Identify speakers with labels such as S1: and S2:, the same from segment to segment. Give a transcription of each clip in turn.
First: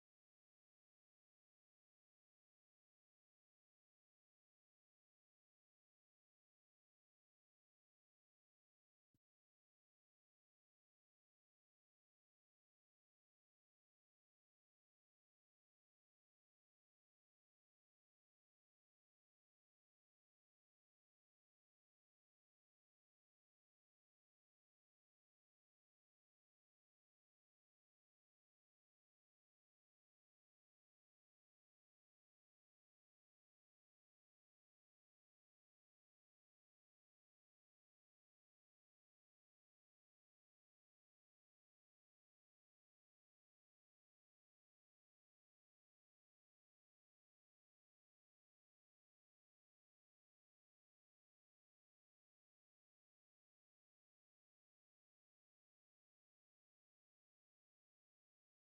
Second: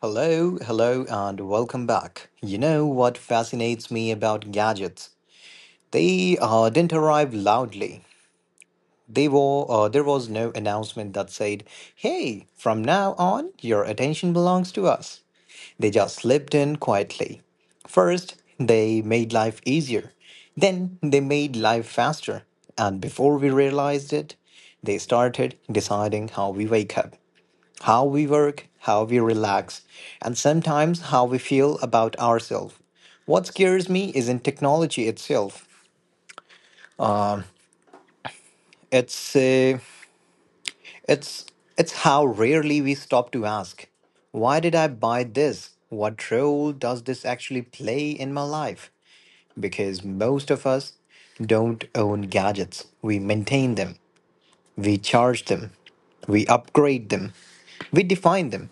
S1: Hello, hello, and welcome back. You know what fascinates me about gadgets? They didn't arrive loudly. There was no announcement that said, hey, from now on, your attention belongs to us. They just slipped in quietly. First, they made life easier. Then, they made life faster. And before we realized it, they started deciding how we wake up, how we work, how we relax, and sometimes how we feel about ourselves. What scares me isn't technology itself. It's uh, it's it's how rarely we stop to ask, why did I buy this? What role does this actually play in my life? Because most of us don't own gadgets. We maintain them. We charge them, we upgrade them, we define them,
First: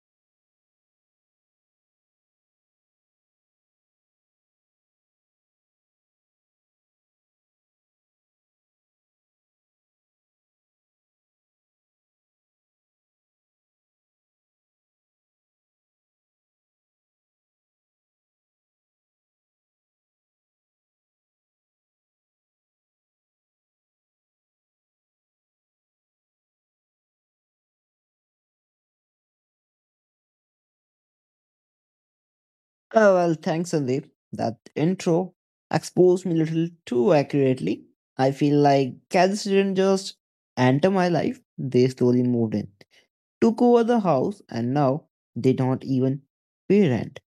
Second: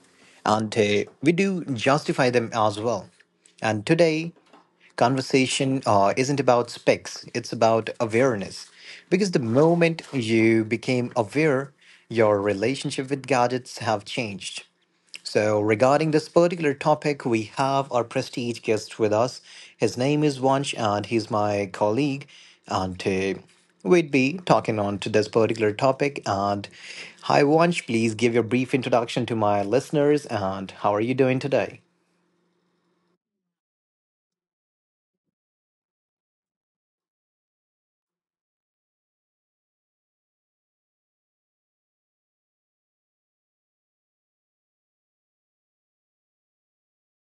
S1: and we do justify them as well. And today, conversation isn't about specs, it's about awareness. Because the moment you became aware, your relationship with gadgets have changed. So, regarding this particular topic, we have our prestige guest with us. His name is Vansh, and he's my colleague. And we'd be talking on to this particular topic. And hi, Vansh, please give your brief introduction to my listeners. And how are you doing today?
S2: Oh, well, thanks, Sandeep. That intro exposed me a little too accurately. I feel like cats didn't just enter my life, they slowly moved in, took over the house, and now they don't even pay rent.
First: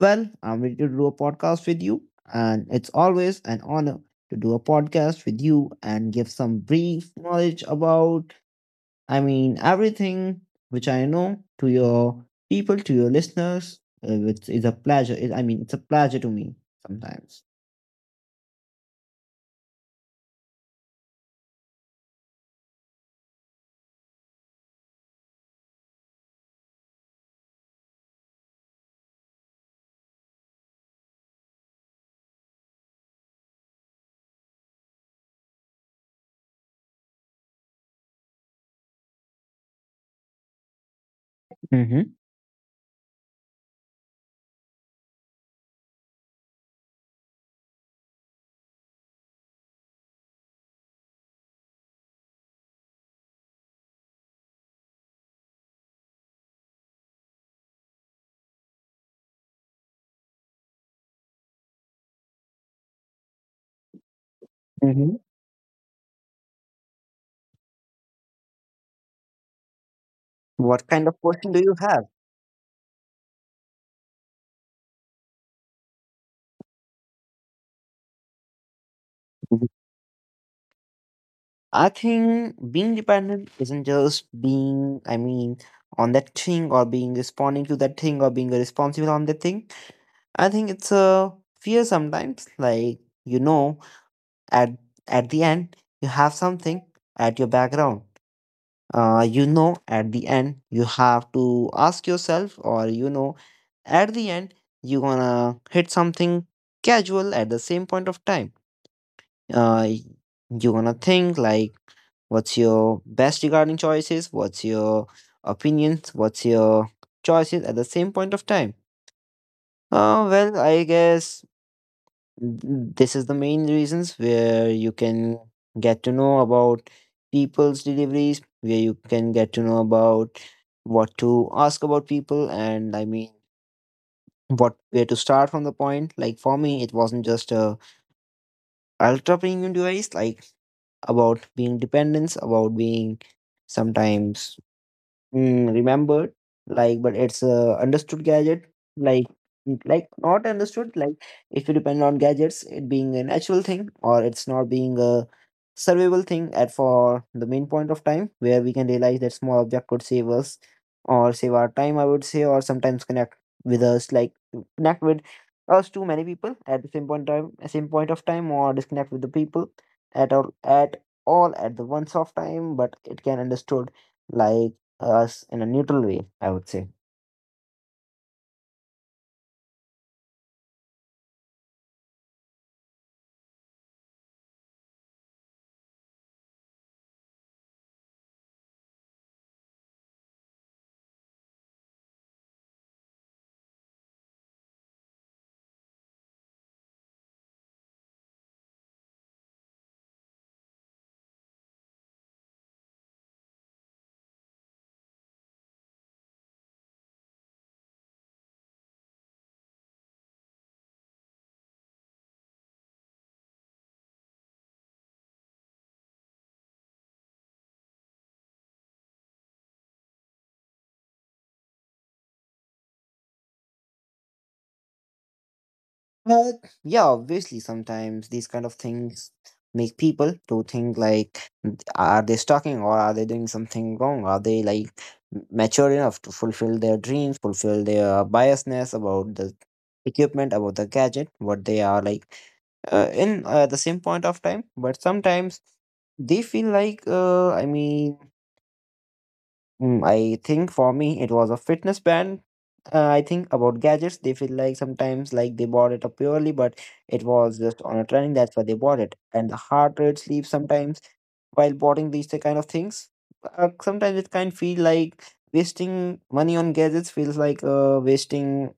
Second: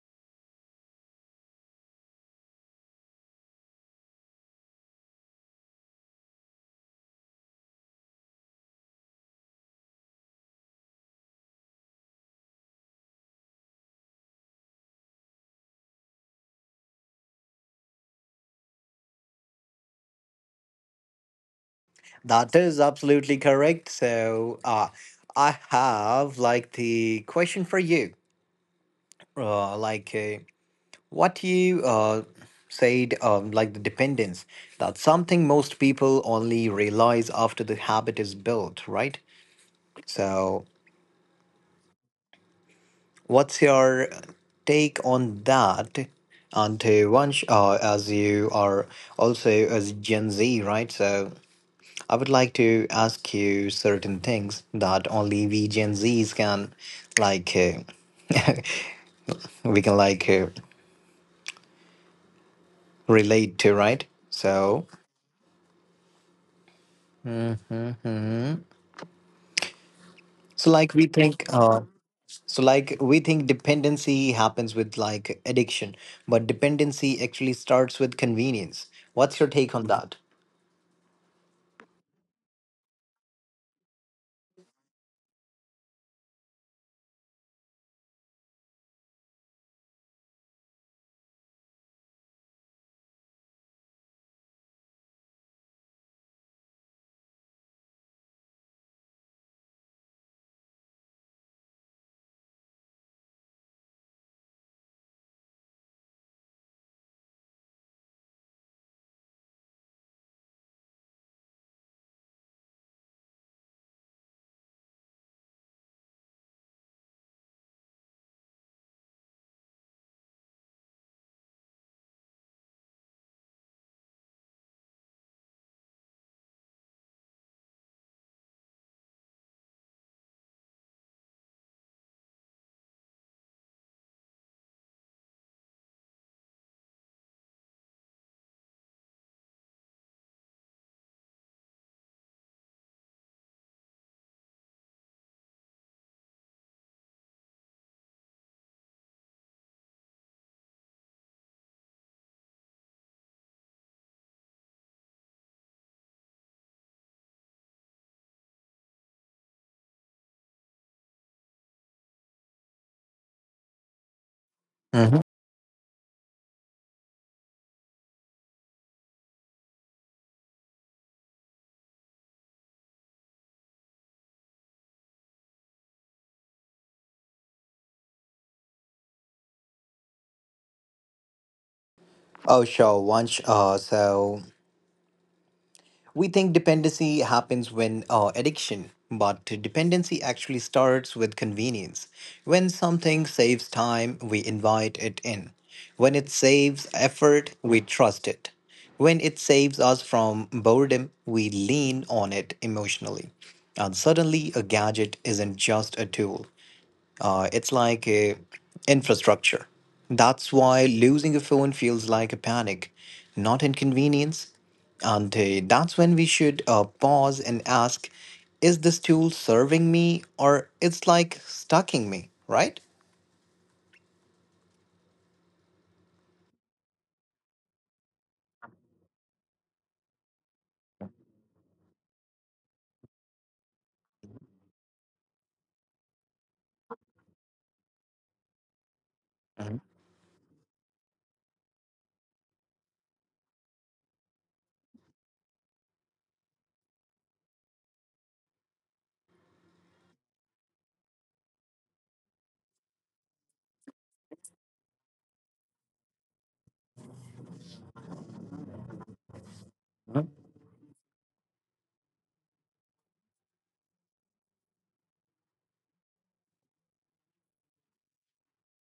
S2: Well, I'm ready to do a podcast with you, and it's always an honor to do a podcast with you and give some brief knowledge about I mean, everything which I know to your people, to your listeners, which is a pleasure. It, I mean, it's a pleasure to me sometimes.
S1: That is absolutely correct. So, I have like the question for you. Like, what you Said like the dependence, that's something most people only realize after the habit is built, right? So
S2: Mm-hmm.
S1: what's your take on that? And once as you are also as gen z, right? So I would like to ask you certain things that only we gen z's can like uh, we can like relate to, right? So
S2: Mm-hmm.
S1: So
S2: What
S1: like we
S2: kind of
S1: think
S2: question do you have?
S1: so like we think dependency happens with like addiction, but dependency actually starts with convenience. What's your
S2: Mhm.
S1: take on that?
S2: I think being dependent isn't just being, I mean, on that thing or being responding to that thing or being responsible on that thing. I think it's a fear sometimes. Like you know, at at the end, you have something at your background you know at the end you have to ask yourself or you know at the end you're gonna hit something casual at the same point of time uh, you're gonna think like what's your best regarding choices what's your opinions what's your choices at the same point of time well I guess this is the main reasons where you can get to know about people's deliveries where you can get to know about what to ask about people and I mean what where to start from the point like for me it wasn't just a ultra premium device like about being dependence about being sometimes Mm, remembered like but it's a understood gadget like like not understood like if you depend on gadgets it being a natural thing or it's not being a survivable thing at for the main point of time where we can realize that small object could save us or save our time I would say or sometimes connect with us like connect
S1: Hmm.
S2: with us to many people at the same point time same point of time or disconnect with the people at all at the once of time but it can understood like us in a neutral way, I would say.
S1: Oh, sure. Once, so We think dependency happens when addiction, but dependency actually starts with convenience. When something saves time, we invite it in. When it saves effort, we trust it. When it saves us from boredom, we lean on it emotionally. And suddenly, a gadget isn't just a tool, it's like a infrastructure. That's why losing a phone feels like a panic, not inconvenience. And that's when we should pause and ask, is this tool serving me or it's like stucking me, right?
S2: But yeah, obviously, sometimes these kind of things make people to think like, are they stalking or are they doing something wrong? Are they like mature enough to fulfill their dreams, fulfill their biasness about the equipment, about the gadget, what they are like in the same point of time? But sometimes they feel like, I mean, Mm, I think for me it was a fitness band. I think about gadgets. They feel like sometimes like they bought it up purely, but it was just on a trend. That's why they bought it. And the heart rate sleep sometimes while buying these the kind of things. Sometimes it can feel like wasting money on gadgets feels like wasting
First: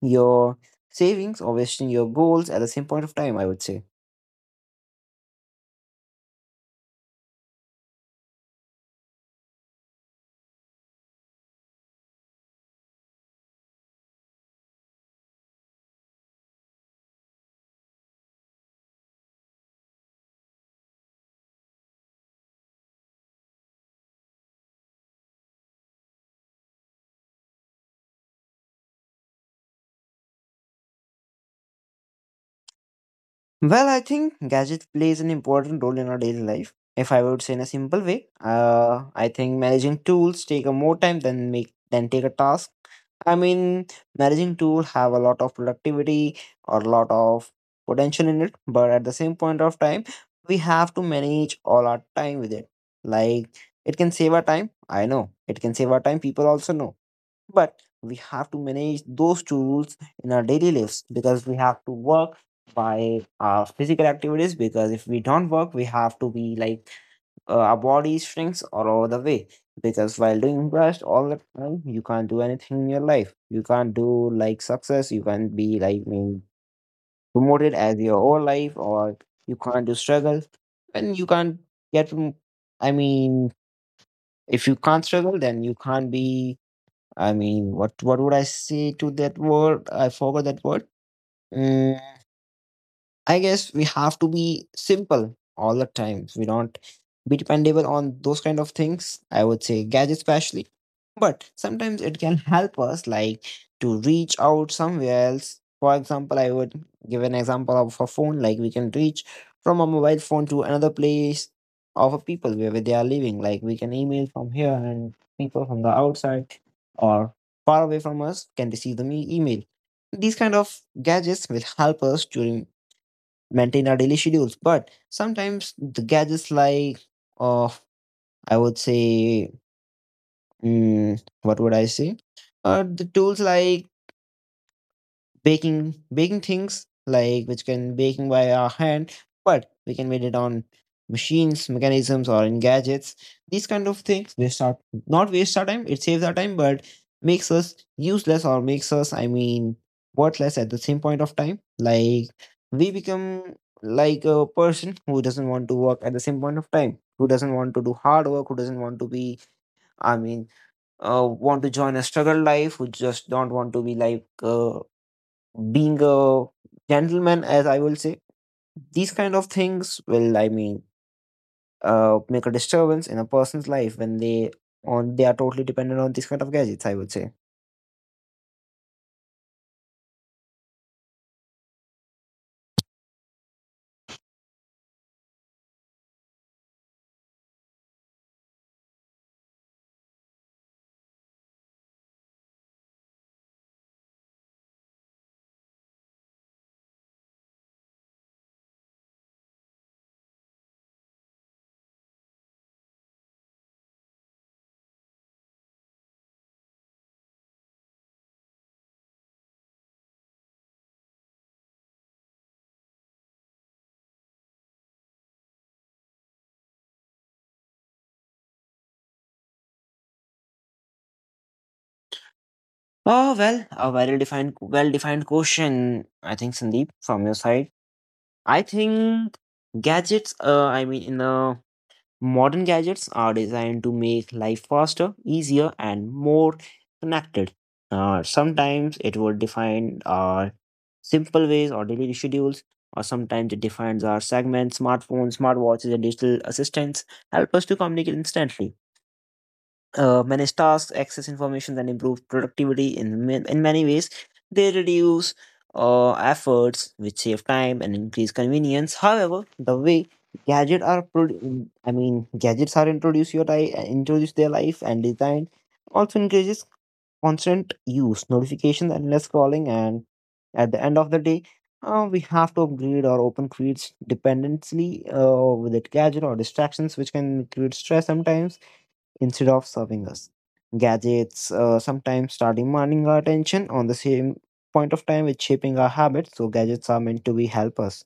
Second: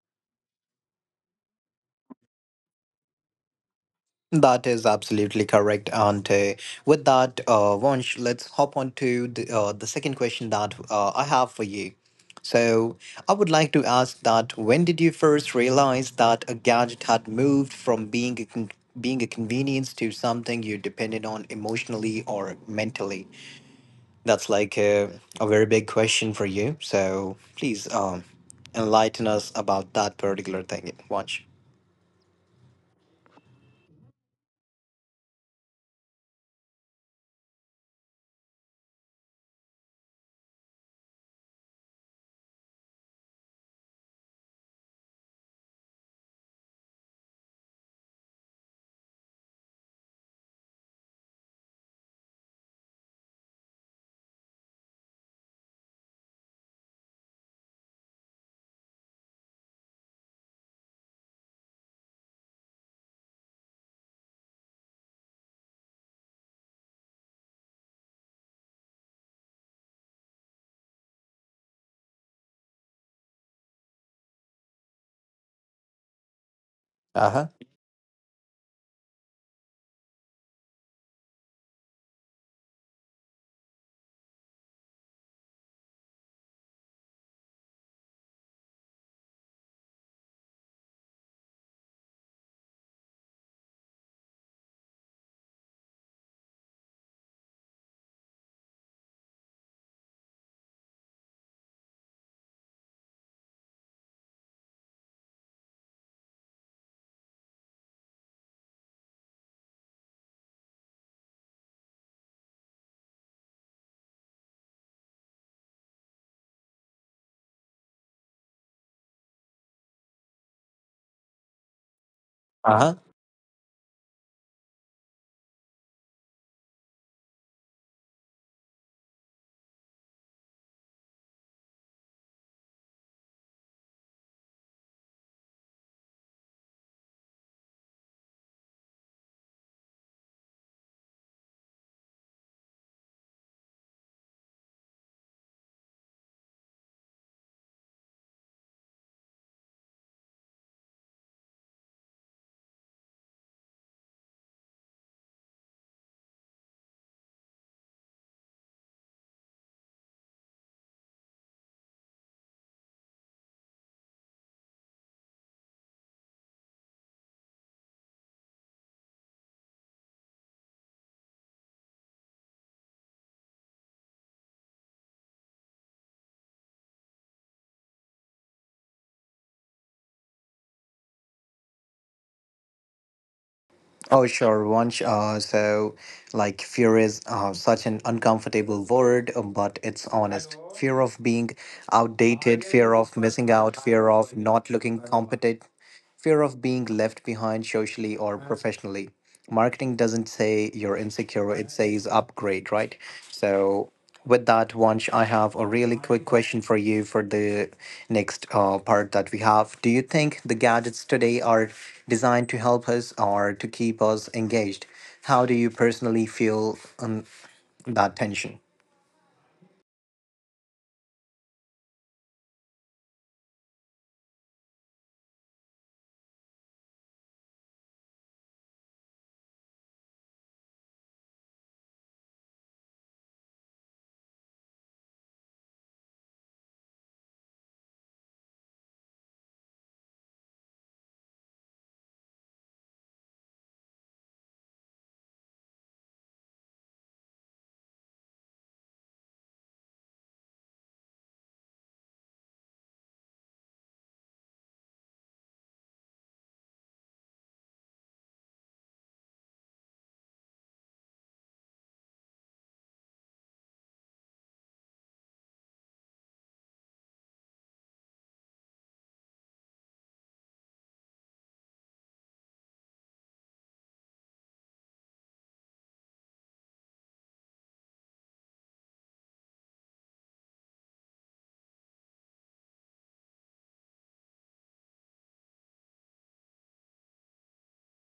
S2: your savings or wasting your goals at the same point of time. I would say.
S1: That is absolutely correct. And with that, Vansh, let's hop on to the the second question that I have for you. So, I would like to ask that when did you first realize that a gadget had moved from being a convenience to something you depended on emotionally or mentally? That's a very big question for you. So, please enlighten us about that particular thing, Vansh.
S2: Well, I think gadget plays an important role in our daily life. If I would say in a simple way, I think managing tools take a more time than make than take a task. I mean, managing tool have a lot of productivity or a lot of potential in it, but at the same point of time, we have to manage all our time with it. Like it can save our time. I know it can save our time. People also know but we have to manage those two rules in our daily lives because we have to work by our physical activities. Because if we don't work, we have to be like our body shrinks all over the way. Because while doing rest all the time, you can't do anything in your life. You can't do like success. You can't be like being
S1: Uh huh.
S2: promoted as your whole life, or you can't do struggle, and you can't get. I mean, if you can't struggle, then you can't be I mean, what would I say to that word? I forgot that word. Mm, I guess we have to be simple all the time. We don't be dependable on those kind of things. I would say gadgets especially. But sometimes it can help us like to reach out somewhere else. For example, I would give an example of a phone. Like we can reach from a mobile phone to another place of a people wherever they are living. Like we can email from here and people from the outside or far away from us can receive the email. These kind of gadgets will help us during
S1: Uh.
S2: maintain our daily schedules. But sometimes the gadgets like of I would say mm, what would I say? The tools like baking things like which can baking by our hand but we can made it on machines mechanisms or in gadgets these kind of things waste our not waste our time it saves our time but makes us useless or makes us I mean worthless at the same point of time like we become like a person who doesn't want to work at the same point of time who doesn't want to do hard work who doesn't want to be I mean want to join a struggle life who just don't want to be like being a gentleman as I will say these kind of things will I mean make a disturbance in a person's life when they on they are totally dependent on these kind of gadgets I would say
S1: Oh, sure, Vansh. Like, fear is such an uncomfortable word, but it's honest. Fear of being outdated, fear of missing out, fear of not looking competent. Fear of being left behind socially or professionally. Marketing doesn't say you're insecure, it says upgrade, right? So, with that, Vansh, I have a really quick question for you for the next part that we have. Do you think the gadgets today are designed to help us or to keep us engaged? How do you personally feel that tension?
S2: oh well a well defined question I think Sandeep from your side I think gadgets I mean in the modern gadgets are designed to make life faster easier and more connected sometimes it would define our simple ways or daily schedules, or sometimes it defines our segments, smartphones, smartwatches, and digital assistants help us to communicate instantly, manage tasks, access information, and improve productivity in, in many ways. They reduce efforts, which save time and increase convenience. However, the way gadgets are I mean gadgets are introduced your life, introduce their life and design also increases constant use, notifications, endless scrolling, and at the end of the day, we have to upgrade or open creates dependency with it gadget or distractions, which can create stress sometimes instead of serving us. Gadgets sometimes start demanding our attention on the same point of time with shaping our habits. So gadgets are meant to be help us,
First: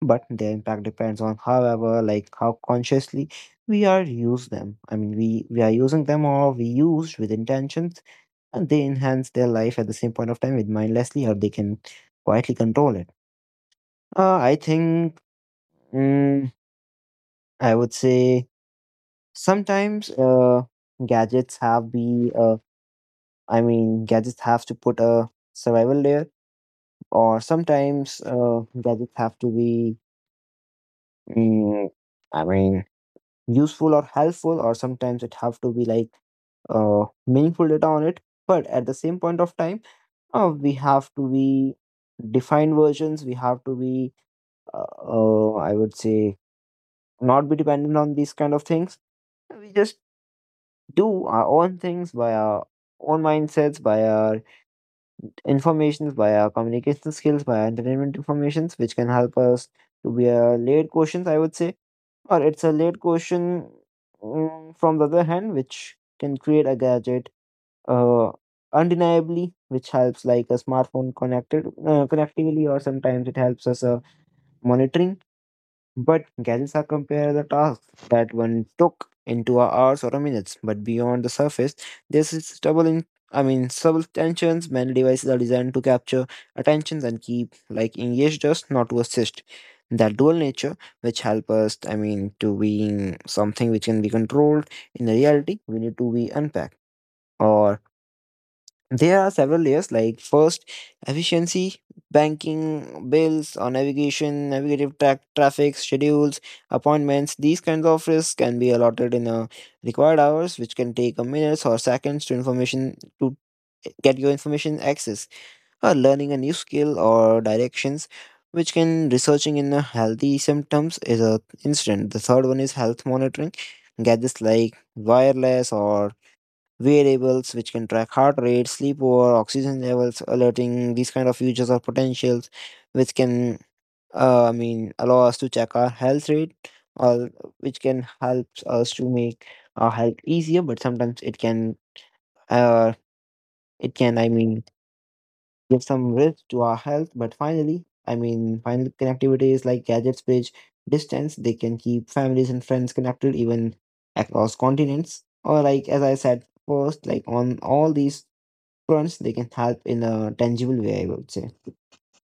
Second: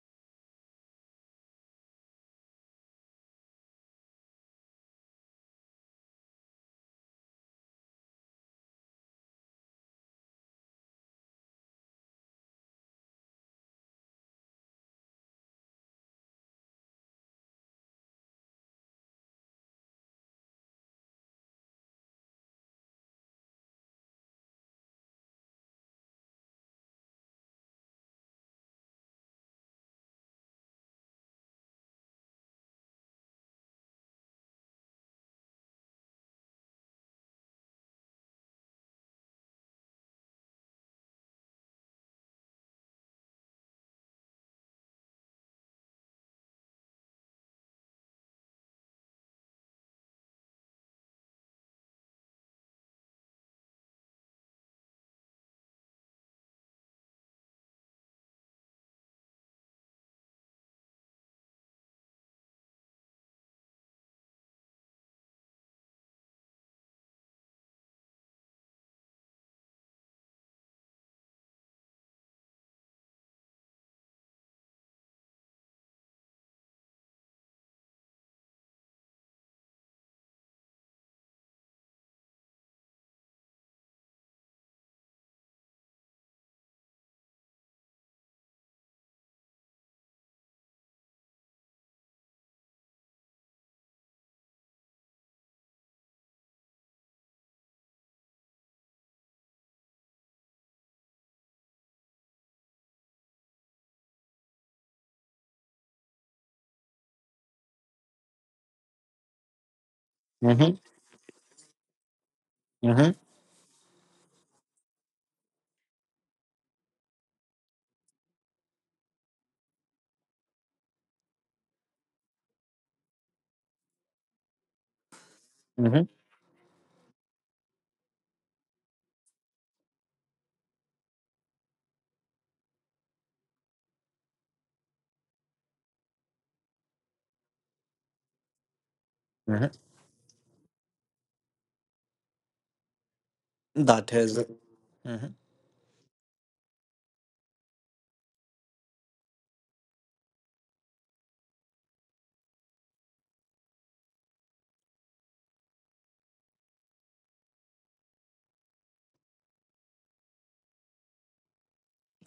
S2: but their impact depends on however, like how consciously we are use them. I mean, we are using them or we used with intentions and they enhance their life at the same point of time with mindlessly or they can quietly control it I think mm, I would say sometimes gadgets have be I mean gadgets have to put a survival layer or sometimes gadgets have to be mm, I mean useful or helpful or sometimes it have to be like meaningful data on it but at the same point of time we have to be defined versions we have to be I would say, not be dependent on these kind of things. We just do our own things by our own mindsets, by our informations, by our communication skills, by our entertainment informations, which can help us to be a laid questions, I would say, or it's a laid question mm, from the other hand, which can create a gadget. Uh, Undeniably which helps like a smartphone connected connectively or sometimes it helps us monitoring But gadgets are compare the tasks that one took into hours or minutes, but beyond the surface, this is double in I mean subtensions. Many devices are designed to capture attentions and keep like engaged us, not to assist. That dual nature, which help us, I mean, to being something which can be controlled in the reality, we need to be unpacked or there are several layers like first efficiency, banking, bills, or navigation, traffic, schedules, appointments. These kinds of risks can be allotted in a required hours, which
S1: Mm-hmm.
S2: can take a minutes or seconds to information
S1: Mm-hmm.
S2: to get your information access, or learning a new skill or directions, which can researching in a healthy symptoms is a instant. The third one is health monitoring. Gadgets like wireless
S1: Mm-hmm.
S2: or variables which can track heart rate, sleepwear, oxygen levels, alerting, these kind of features or potentials which can, I mean, allow us to check our health rate or which can help us to make
S1: Mm-hmm.
S2: our health easier, but sometimes uh, it
S1: That
S2: can, I
S1: is-
S2: mean,
S1: Mhm.
S2: give some risk to our health. But finally, I mean, final connectivity is like gadgets bridge distance. They can keep families and friends connected even across continents. Or like as I said first, like on all these fronts they can help in a tangible way, I would say.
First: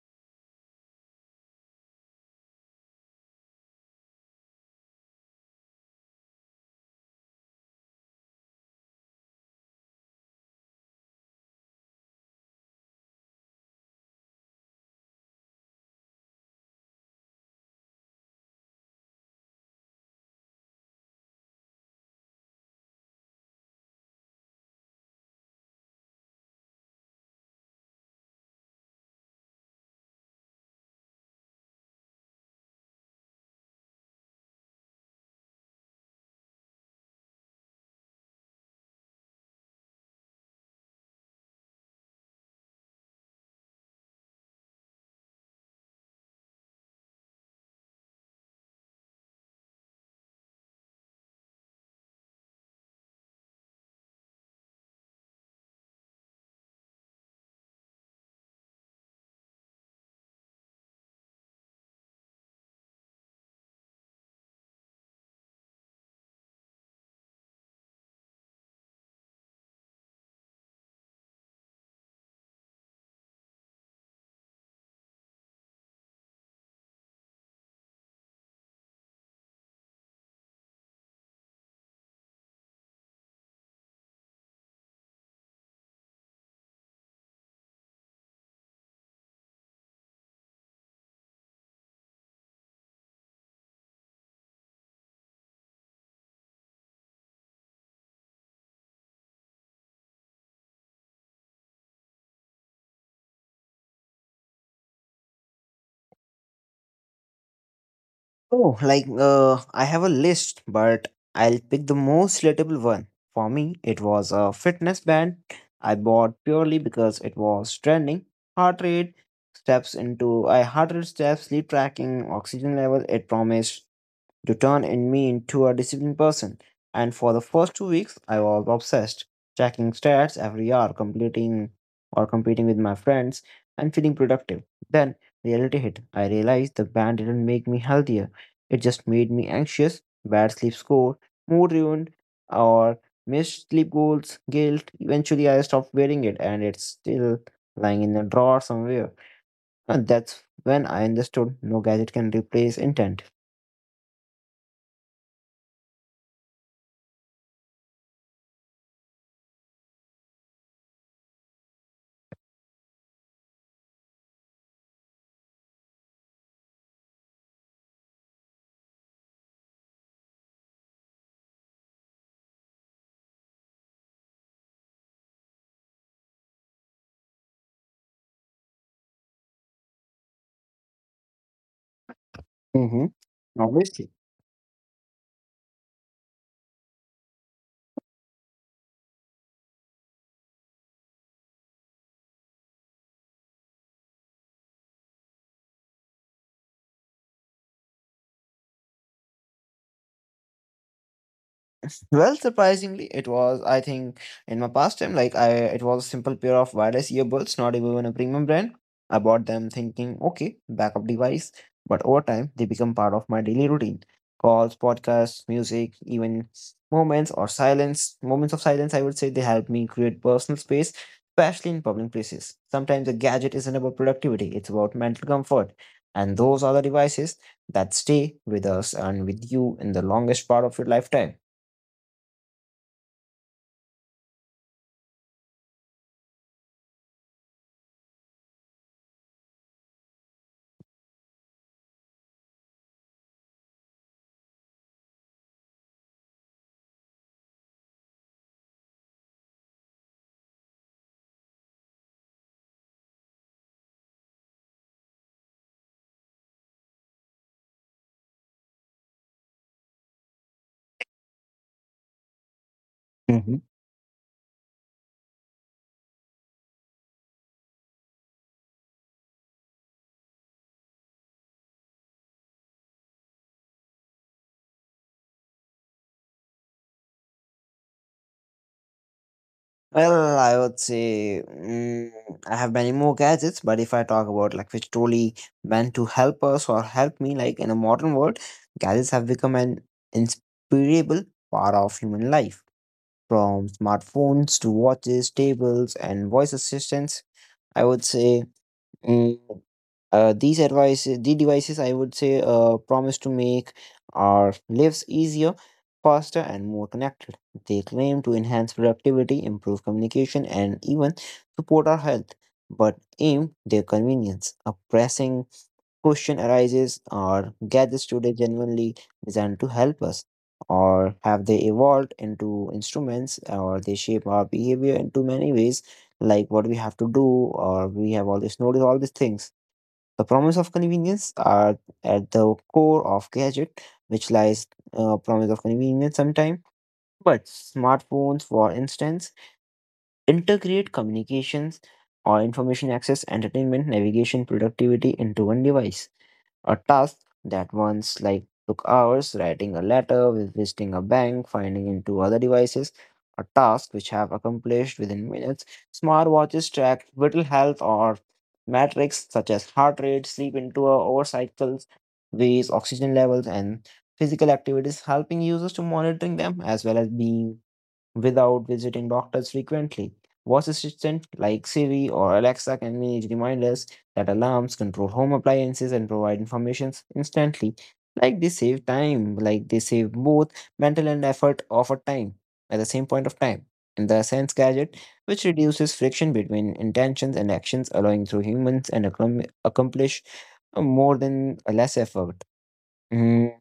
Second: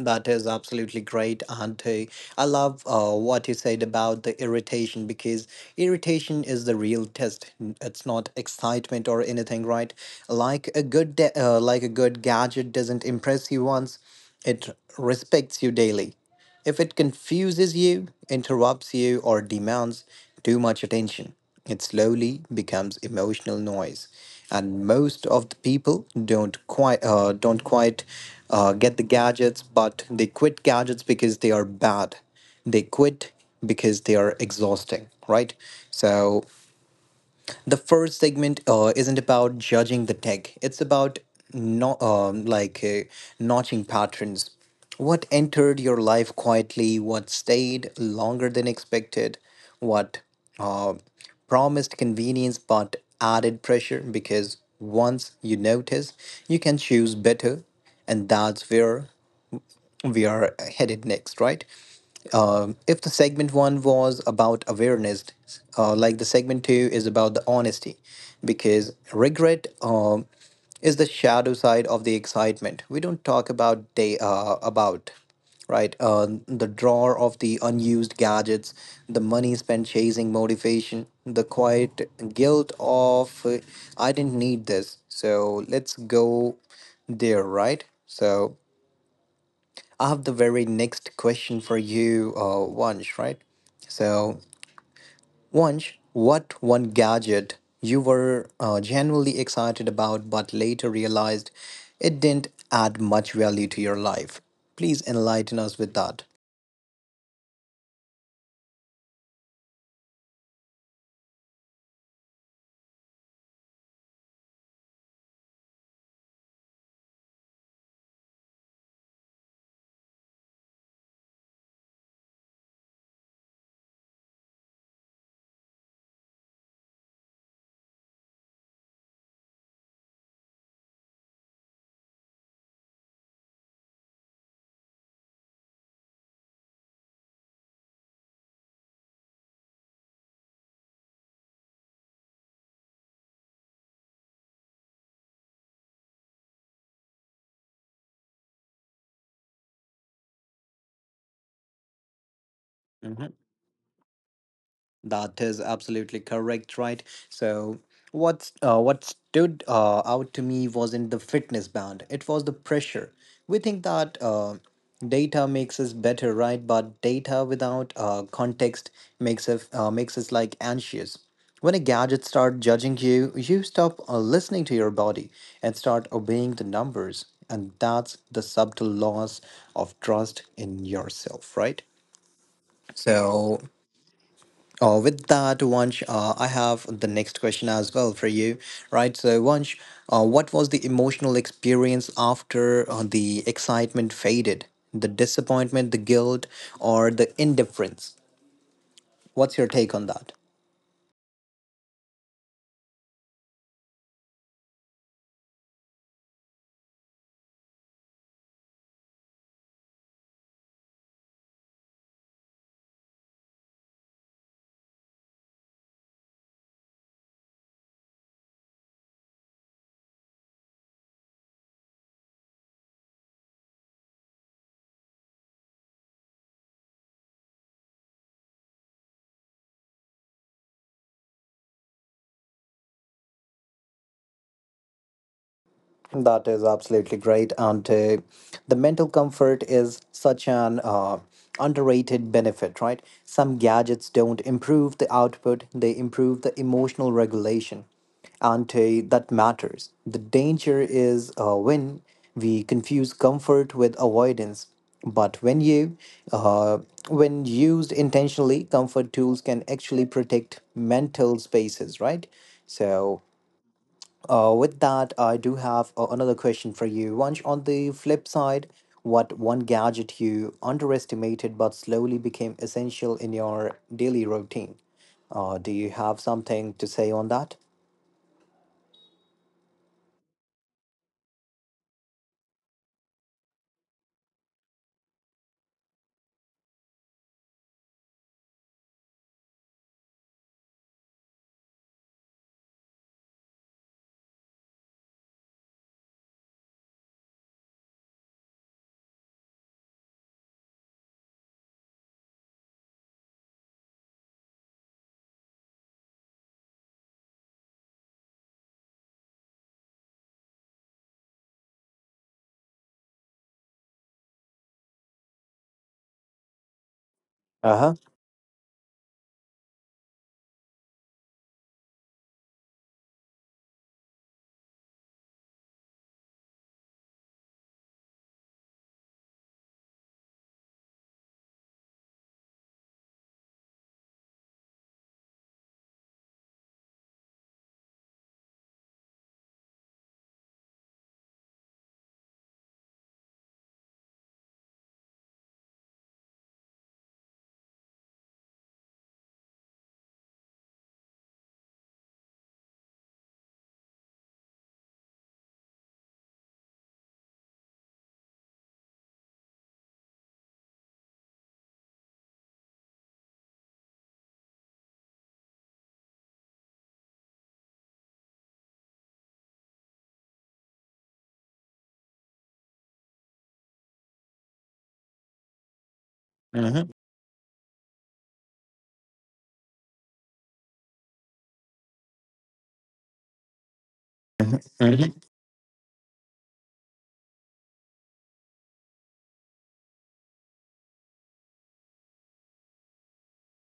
S1: That is absolutely great, and I love what you said about the irritation because irritation is the real test. It's not excitement or anything, right? Like a good gadget doesn't impress you once, it respects you daily. If it confuses you, interrupts you, or demands too much attention, it slowly becomes emotional noise. And most of the people don't quite get the gadgets, but they quit gadgets because they are bad. They quit because they are exhausting, right? So the first segment isn't about judging the tech, it's about no, like notching patterns. What entered your life quietly, what stayed longer than expected, what uh, promised convenience but added pressure. Because once you notice, you can choose better, and that's where we are headed next, right? If the segment one was about awareness, like the segment two is about the honesty, because regret is the shadow side of the excitement. We don't talk about day about right The drawer of the unused gadgets, the money spent chasing motivation, the quiet guilt of I didn't need this, so let's go there, right? So. I have the very next question for you, Vansh, right? So, Vansh, what one gadget you were genuinely excited about but later realized it didn't add much value to your life? Please enlighten us with that.
S2: Oh, I have a list, but I'll pick the most relatable one. For me, it was a fitness band I bought purely because it was trending. Heart rate steps into I heart rate, steps, sleep tracking, oxygen level. It promised to turn in me into a disciplined person. And for the first 2 weeks, I was obsessed, checking stats every hour, completing or competing with my friends, and feeling productive. Then reality hit. I realized the band didn't make me healthier, it just made me anxious. Bad sleep score, mood ruined, or missed sleep goals, guilt. Eventually, I stopped wearing it, and it's still lying in a drawer somewhere. And that's when I understood no gadget can replace intent.
S1: That is absolutely correct, right? So what stood out to me wasn't the fitness band; it was the pressure. We think that data makes us better, right? But data without context makes us like anxious. When a gadget starts judging you, you stop listening to your body and start obeying the numbers, and that's the subtle loss of trust in yourself, right?
S2: Mm-hmm.
S1: So.
S2: Obviously.
S1: Oh, with that, Vansh, I have the next question as well for you, right? So, Vansh, what was the emotional experience after the excitement faded? The disappointment, the guilt, or the indifference? What's your take on that?
S2: Well, surprisingly, it was. I think in my past time, it was a simple pair of wireless earbuds, not even a premium brand. I bought them thinking, okay, backup device. But over time, they become part of my daily routine. Calls, podcasts, music, even moments of silence. I would say they help me create personal space, especially in public places. Sometimes a gadget isn't about productivity; it's about mental comfort, and those are the devices that stay with us and with you in the longest part of your lifetime.
S1: That is absolutely great, and the mental comfort is such an underrated benefit, right? Some gadgets don't improve the output; they improve the emotional regulation, and that matters. The danger is when we confuse comfort with avoidance. But uh, when used intentionally, comfort tools can actually protect mental spaces, right? So
S2: Mhm.
S1: with that, I do have another question for you. Vansh, on the flip side, what one gadget you underestimated but slowly became essential in your daily routine? Do you have something to say on that?
S2: Well, I would say, I have many more gadgets, but if I talk about like which truly meant to help us or help me, like in a modern world, gadgets have become an inseparable part of human life. From smartphones to watches, tables, and voice assistants, I would say, mm, these advice, the devices, I would say, promise to make our lives easier, faster, and more connected. They claim to enhance productivity, improve communication, and even support our health, but aim their convenience. A pressing question arises: are
S1: Uh huh.
S2: gadgets today genuinely designed to help us, or have they evolved into instruments, or they shape our behavior in too many ways, like what we have to do, or we have all this notice all these things? The promise of convenience are at the core of gadget, which lies promise of convenience sometimes. But smartphones, for instance, integrate communications or information access, entertainment, navigation, productivity into one device. A task that once like took hours, writing a letter, visiting a bank, finding into other devices, a task which have accomplished within minutes. Smartwatches track vital health or metrics such as heart rate, sleep interval, over cycles, ways, oxygen levels, and physical activities, helping users to monitoring them as well as being without visiting doctors frequently. Voice assistant like Siri or Alexa can manage reminders that alarms, control home appliances, and provide
S1: Mm-hmm.
S2: information instantly. Like they save time, like they save both mental and effort of a time at the same point of time. In the sense gadget,
S1: Mm-hmm.
S2: which reduces friction between intentions and actions, allowing through humans and accomplish more than less effort. Mm,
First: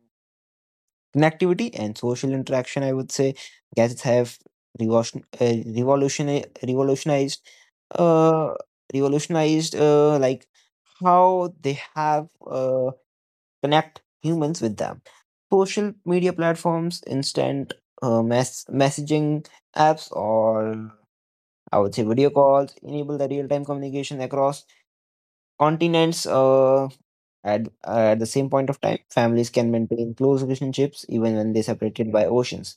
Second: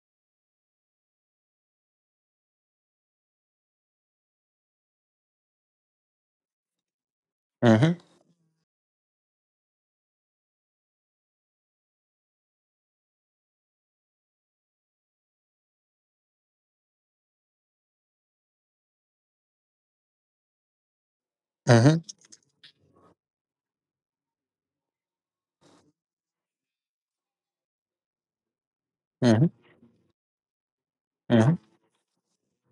S2: Connectivity and social interaction, I would say gadgets have revolution, uh, revolution revolutionized,
S1: Mm-hmm.
S2: uh revolutionized uh, like how they have, connect humans with them. Social media platforms, instant messaging apps, or I would say
S1: Mm-hmm.
S2: video calls enable the real-time communication across continents. At the same point of time, families can maintain close relationships even when
S1: Mm-hmm.
S2: they're separated by oceans.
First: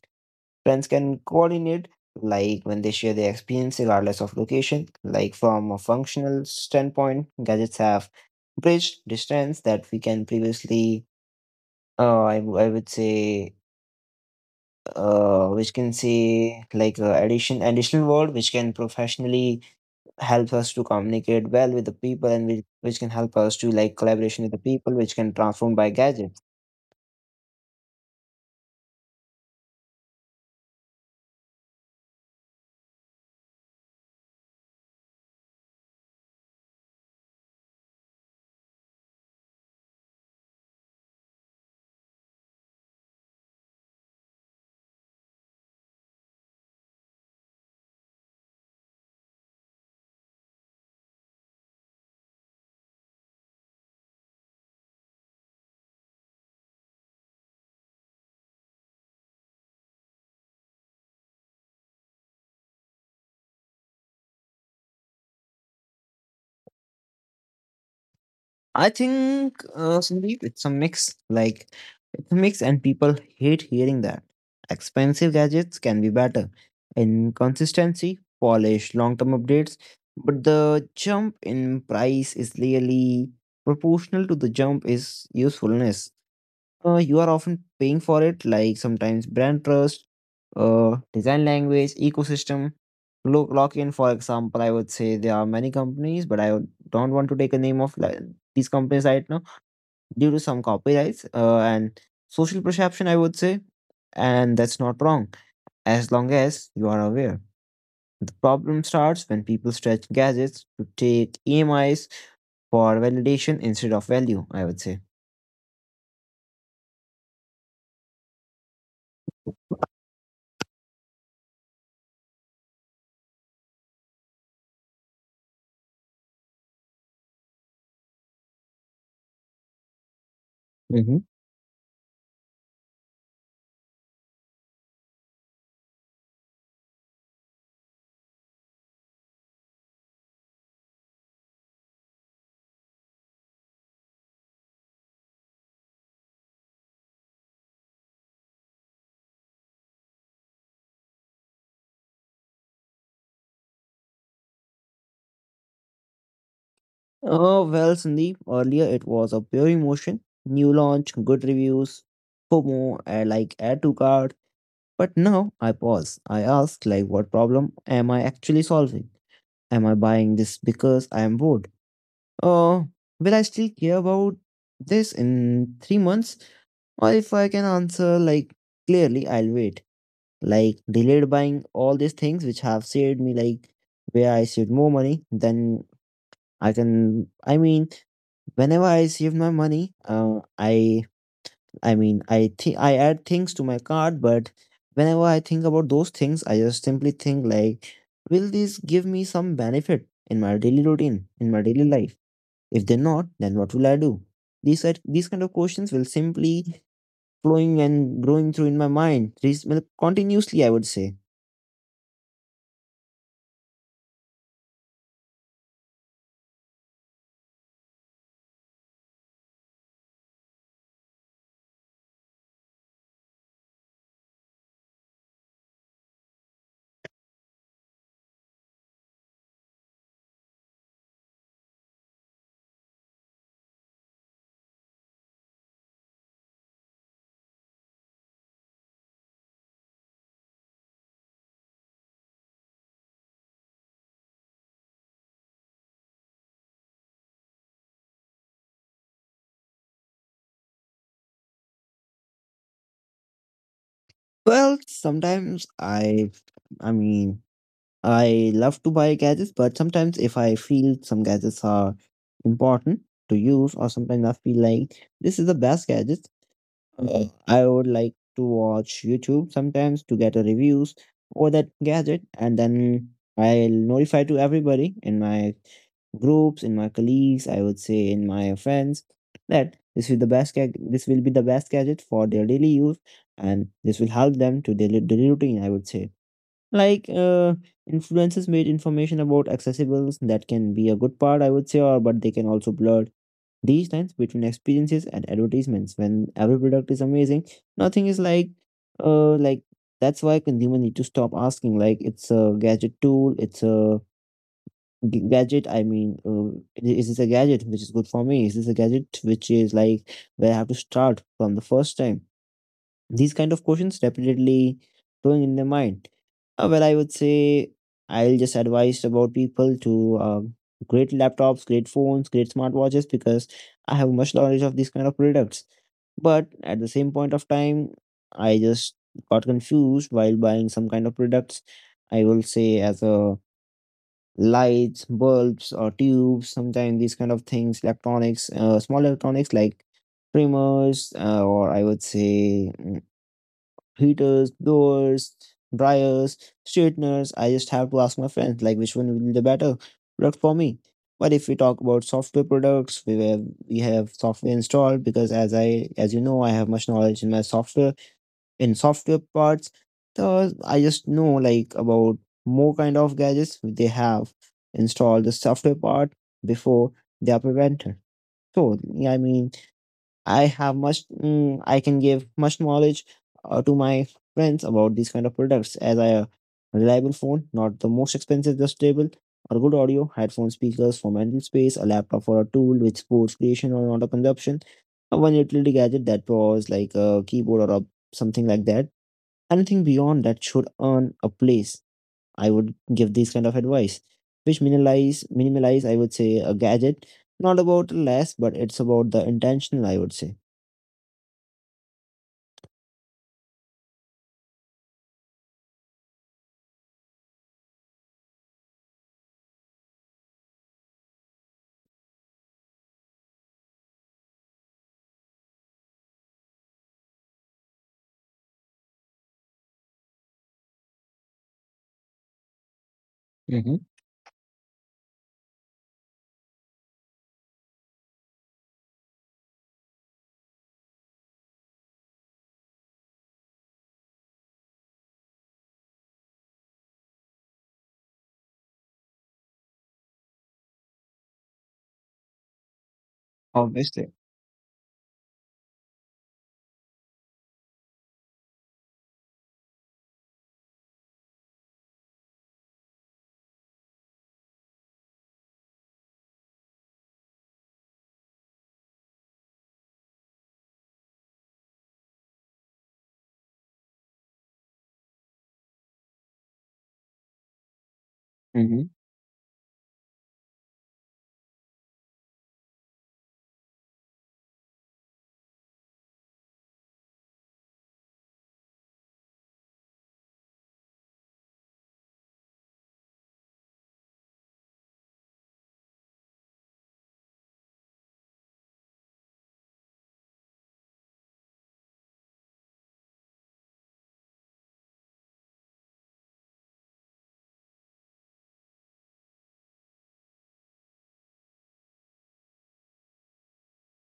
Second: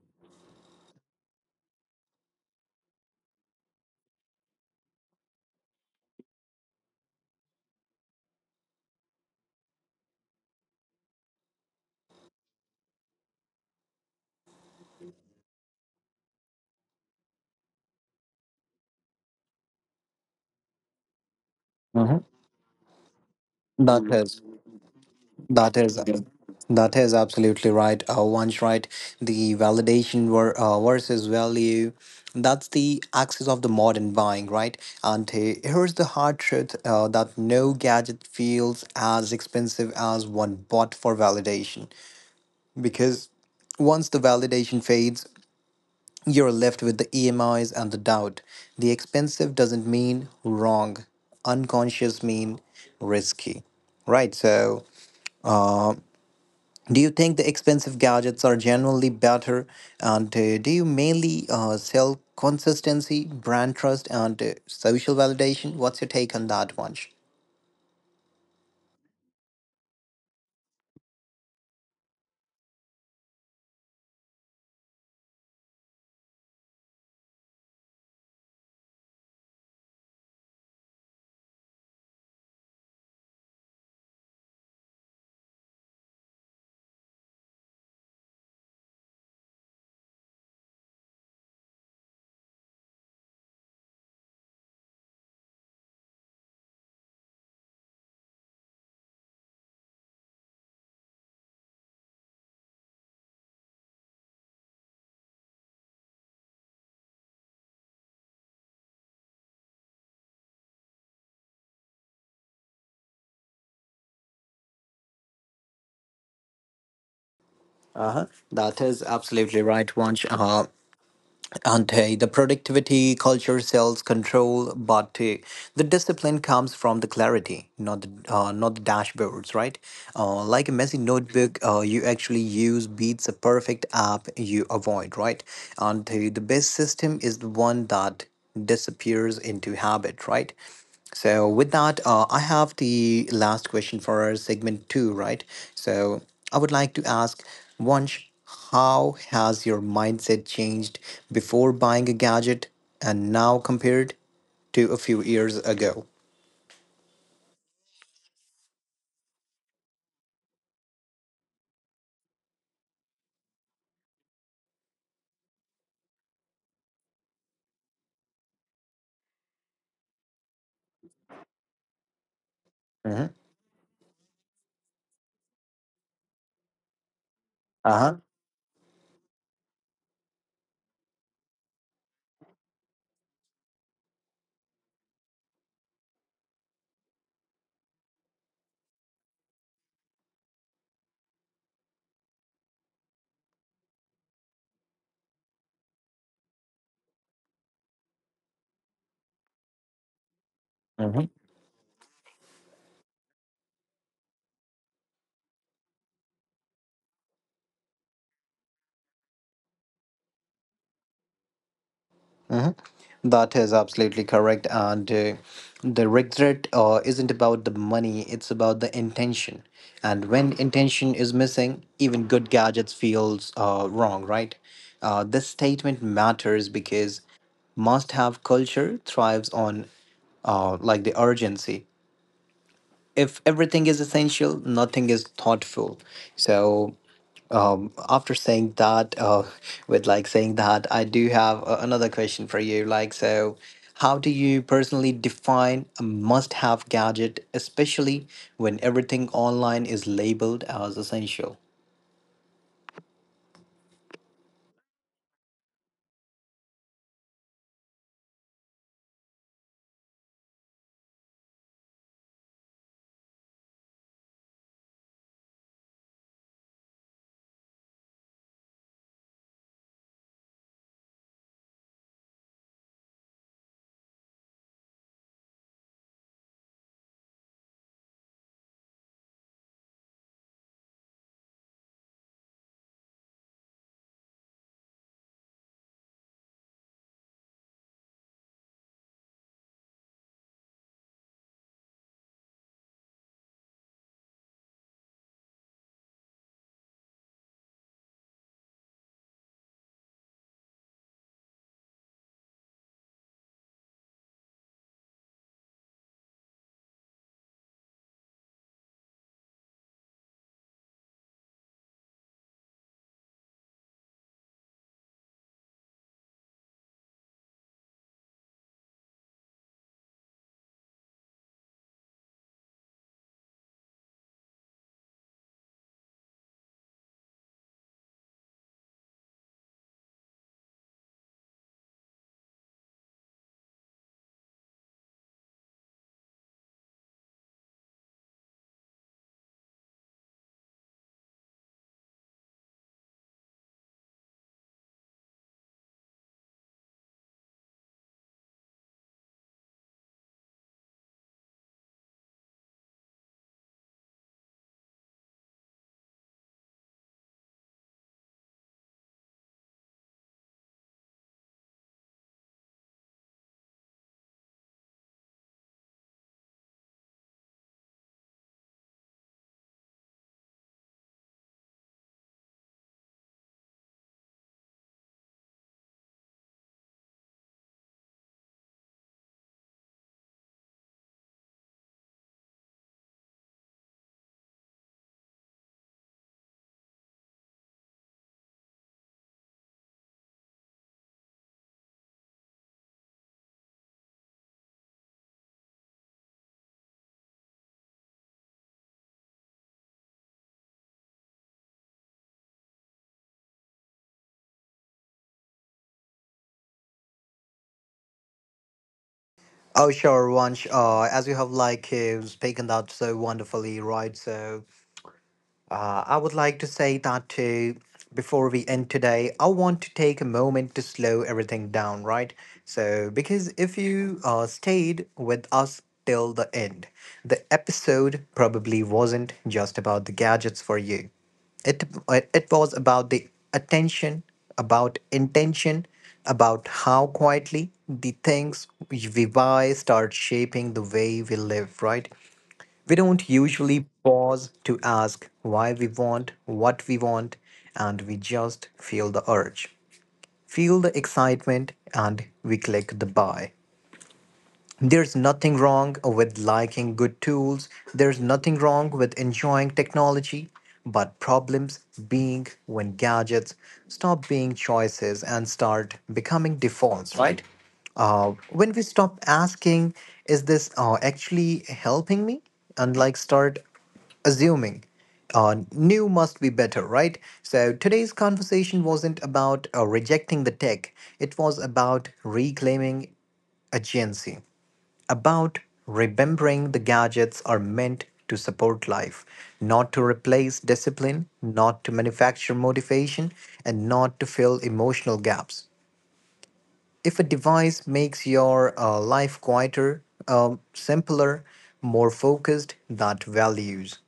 S2: Friends can coordinate like when they share their experience regardless of location. Like from a functional standpoint, gadgets have bridged distance that we can previously, I would say, which can say like additional word which can professionally help us to communicate well with the
S1: Mm-hmm.
S2: people, and which can help us to like
S1: That is.
S2: collaboration with the people which can
S1: That
S2: transform by
S1: is
S2: gadget.
S1: that is absolutely right. Once right, the versus value. That's the axis of the modern buying, right? And here's the hard truth that no gadget feels as expensive as one bought for validation. Because once the validation fades, you're left with the EMIs and the doubt. The expensive doesn't mean wrong, unconscious mean risky, right? So do you think the expensive gadgets are generally better? And do you mainly sell consistency, brand trust, and social validation? What's your take on that, Vansh?
S2: I think, Sandeep, it's a mix. It's a mix, and people hate hearing that. Expensive gadgets can be better in consistency, polish, long term updates, but the jump in price is really proportional to the jump is usefulness. You are often paying for it, like sometimes brand trust, design language, ecosystem, look lock in. For example, I would say there are many companies, but don't want to take a name of like, these companies right now due to some copyrights, and social perception, I would say, and that's not wrong as long as you are aware. The problem starts when people stretch gadgets to take EMIs for validation instead of value, I would say.
S1: Uh-huh. That is absolutely right, Vansh. And the productivity culture sells control, but the discipline comes from the clarity, not not the dashboards, right? Like a messy
S2: Hmm.
S1: notebook, you actually use beats a perfect app you avoid, right? And the best system is the one that disappears into habit, right? So with that, I have the last question for our segment two, right? So I would like to ask, Vansh. How has your mindset changed before buying a gadget and now compared to a few years ago?
S2: Oh, well, Sandeep, earlier it was a pure emotion, new launch, good reviews, FOMO, like add to cart. But now I pause. I ask, like, what problem am I actually solving? Am I buying this because I am bored? Uh,
S1: Hmm.
S2: will I still care about this in 3 months? Or if I can
S1: Uh-huh.
S2: answer like clearly, I'll wait. Like delayed buying all these things which have saved me, like where I saved more money, then I mean whenever I save my money, I mean I think I add things to my cart, but whenever I think about those things, I just simply think like will this give me some benefit in my daily
S1: Hmm.
S2: routine, in my daily life? If they're not, then what will I do? These are these kind of questions will simply flowing and growing through in my mind. These will continuously, I would say.
S1: That is absolutely correct. And the regret isn't about the money, it's about the intention. And when intention is missing, even good gadgets feels wrong, right? This statement matters because must-have culture thrives on like the urgency. If everything is essential, nothing is thoughtful. So after saying that, with like saying that, I do have another question for you. Like, so how do you personally define a must-have gadget, especially when everything online is labeled as essential?
S2: Well, sometimes I mean, I love to buy gadgets, but sometimes if I feel some gadgets are important to use, or sometimes I feel like this is the best gadget, I would like to watch YouTube sometimes to get a reviews for that gadget, and then I'll notify to everybody in my groups, in my colleagues, I would say in my friends that this will be the best gadget for their daily use, and this will help them to daily, daily routine, I would say. Like uh, Influences made information about accessibles, that can be a good part, I would say, or but they can also blur these lines between experiences and advertisements. When every product is amazing, nothing is like, uh like that's why consumer need to stop asking like it's a gadget tool, it's a g- gadget I mean is this a gadget which is good for me, is this a gadget which is like where I have to start from the first time. These kind of questions repeatedly going in their mind. Well, I would say I'll just advise about people to, great laptops, great phones, great smartwatches, because I have much knowledge of these kind of products. But at the same point of time, I just got confused while buying some kind of products. I will say as a lights, bulbs, or tubes. Sometimes these kind of things, electronics, small electronics like trimmers, or I would say, heaters, blowers, dryers, straighteners. I just have to ask my friends, like, which one will be the better product for me? But if we talk about software products, we have software installed because as you know, I have much knowledge in my software, in software parts. The I just know like about more kind of gadgets they have installed the software part before they are prevented. So yeah, I mean, I have much, I can give much knowledge to my friends about these kind of products. As I a reliable phone, not the most expensive, just stable, a good audio headphone, speakers for mental space, a laptop for a tool which supports creation or not a consumption, a one utility gadget that was like a keyboard or a, something like that. Anything beyond that should earn a place, I would give this kind of advice, which minimalize, I would say, a gadget, not about less, but it's about the intentional, I would say.
S1: Oh, sure, Vansh. As you have spoken that so wonderfully, right? So I would like to say that too. Before we end today, I want to take a moment to slow everything down, right? So, because if
S2: Mm-hmm.
S1: you stayed with us till the end, the episode probably wasn't just about the gadgets for you. It was about the attention, about intention, about how quietly the things we buy start shaping the way we live, right? We don't usually
S2: Obviously.
S1: pause to ask why we want what we want, and we just feel the urge, feel the excitement, and we click the buy. There's nothing wrong with liking good tools. There's nothing wrong with enjoying technology. But problems being when gadgets stop being choices and start becoming defaults, right? When we
S2: Mm-hmm.
S1: stop asking, is this actually helping me? And like start assuming new must be better, right? So today's conversation wasn't about rejecting the tech, it was about reclaiming agency, about remembering the gadgets are meant to support life, not to replace discipline, not to manufacture motivation, and not to fill emotional gaps. If a device makes your life quieter, simpler, more focused, that values.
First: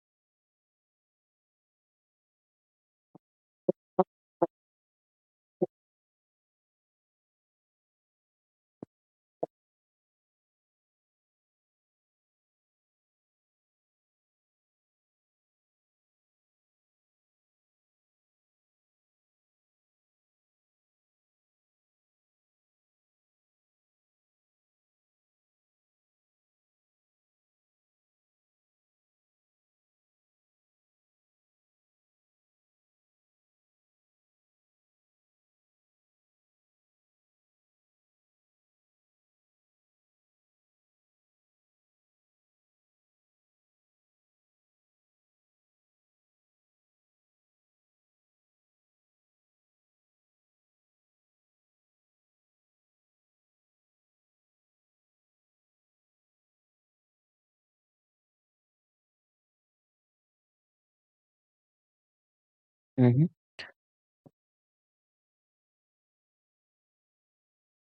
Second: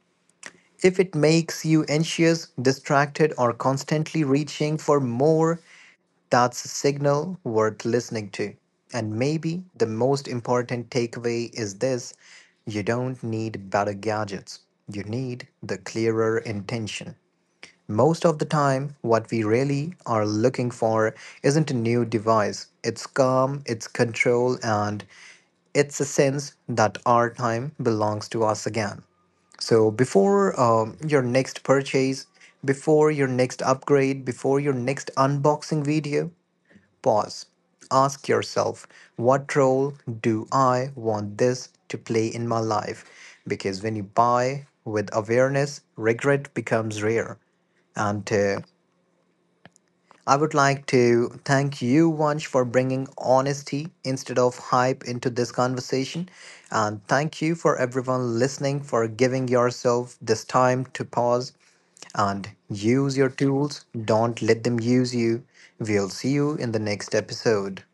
S1: If it makes you anxious, distracted, or constantly reaching for more, that's a signal worth listening to. And maybe the most important takeaway is this: you don't need better gadgets, you need the clearer intention. Most of the time, what we really are looking for isn't a new device, it's calm, it's control, and it's a sense that our time belongs to us again. So before your next purchase, before your next upgrade, before your next unboxing video, pause. Ask yourself, what role do I want this to play in my life? Because when you buy with awareness, regret becomes rare. And I would like to thank you, Vansh, for bringing honesty instead of hype into this conversation. And thank you for everyone listening for giving yourself this time to pause and use your tools. Don't let them use you. We'll see you in the next episode.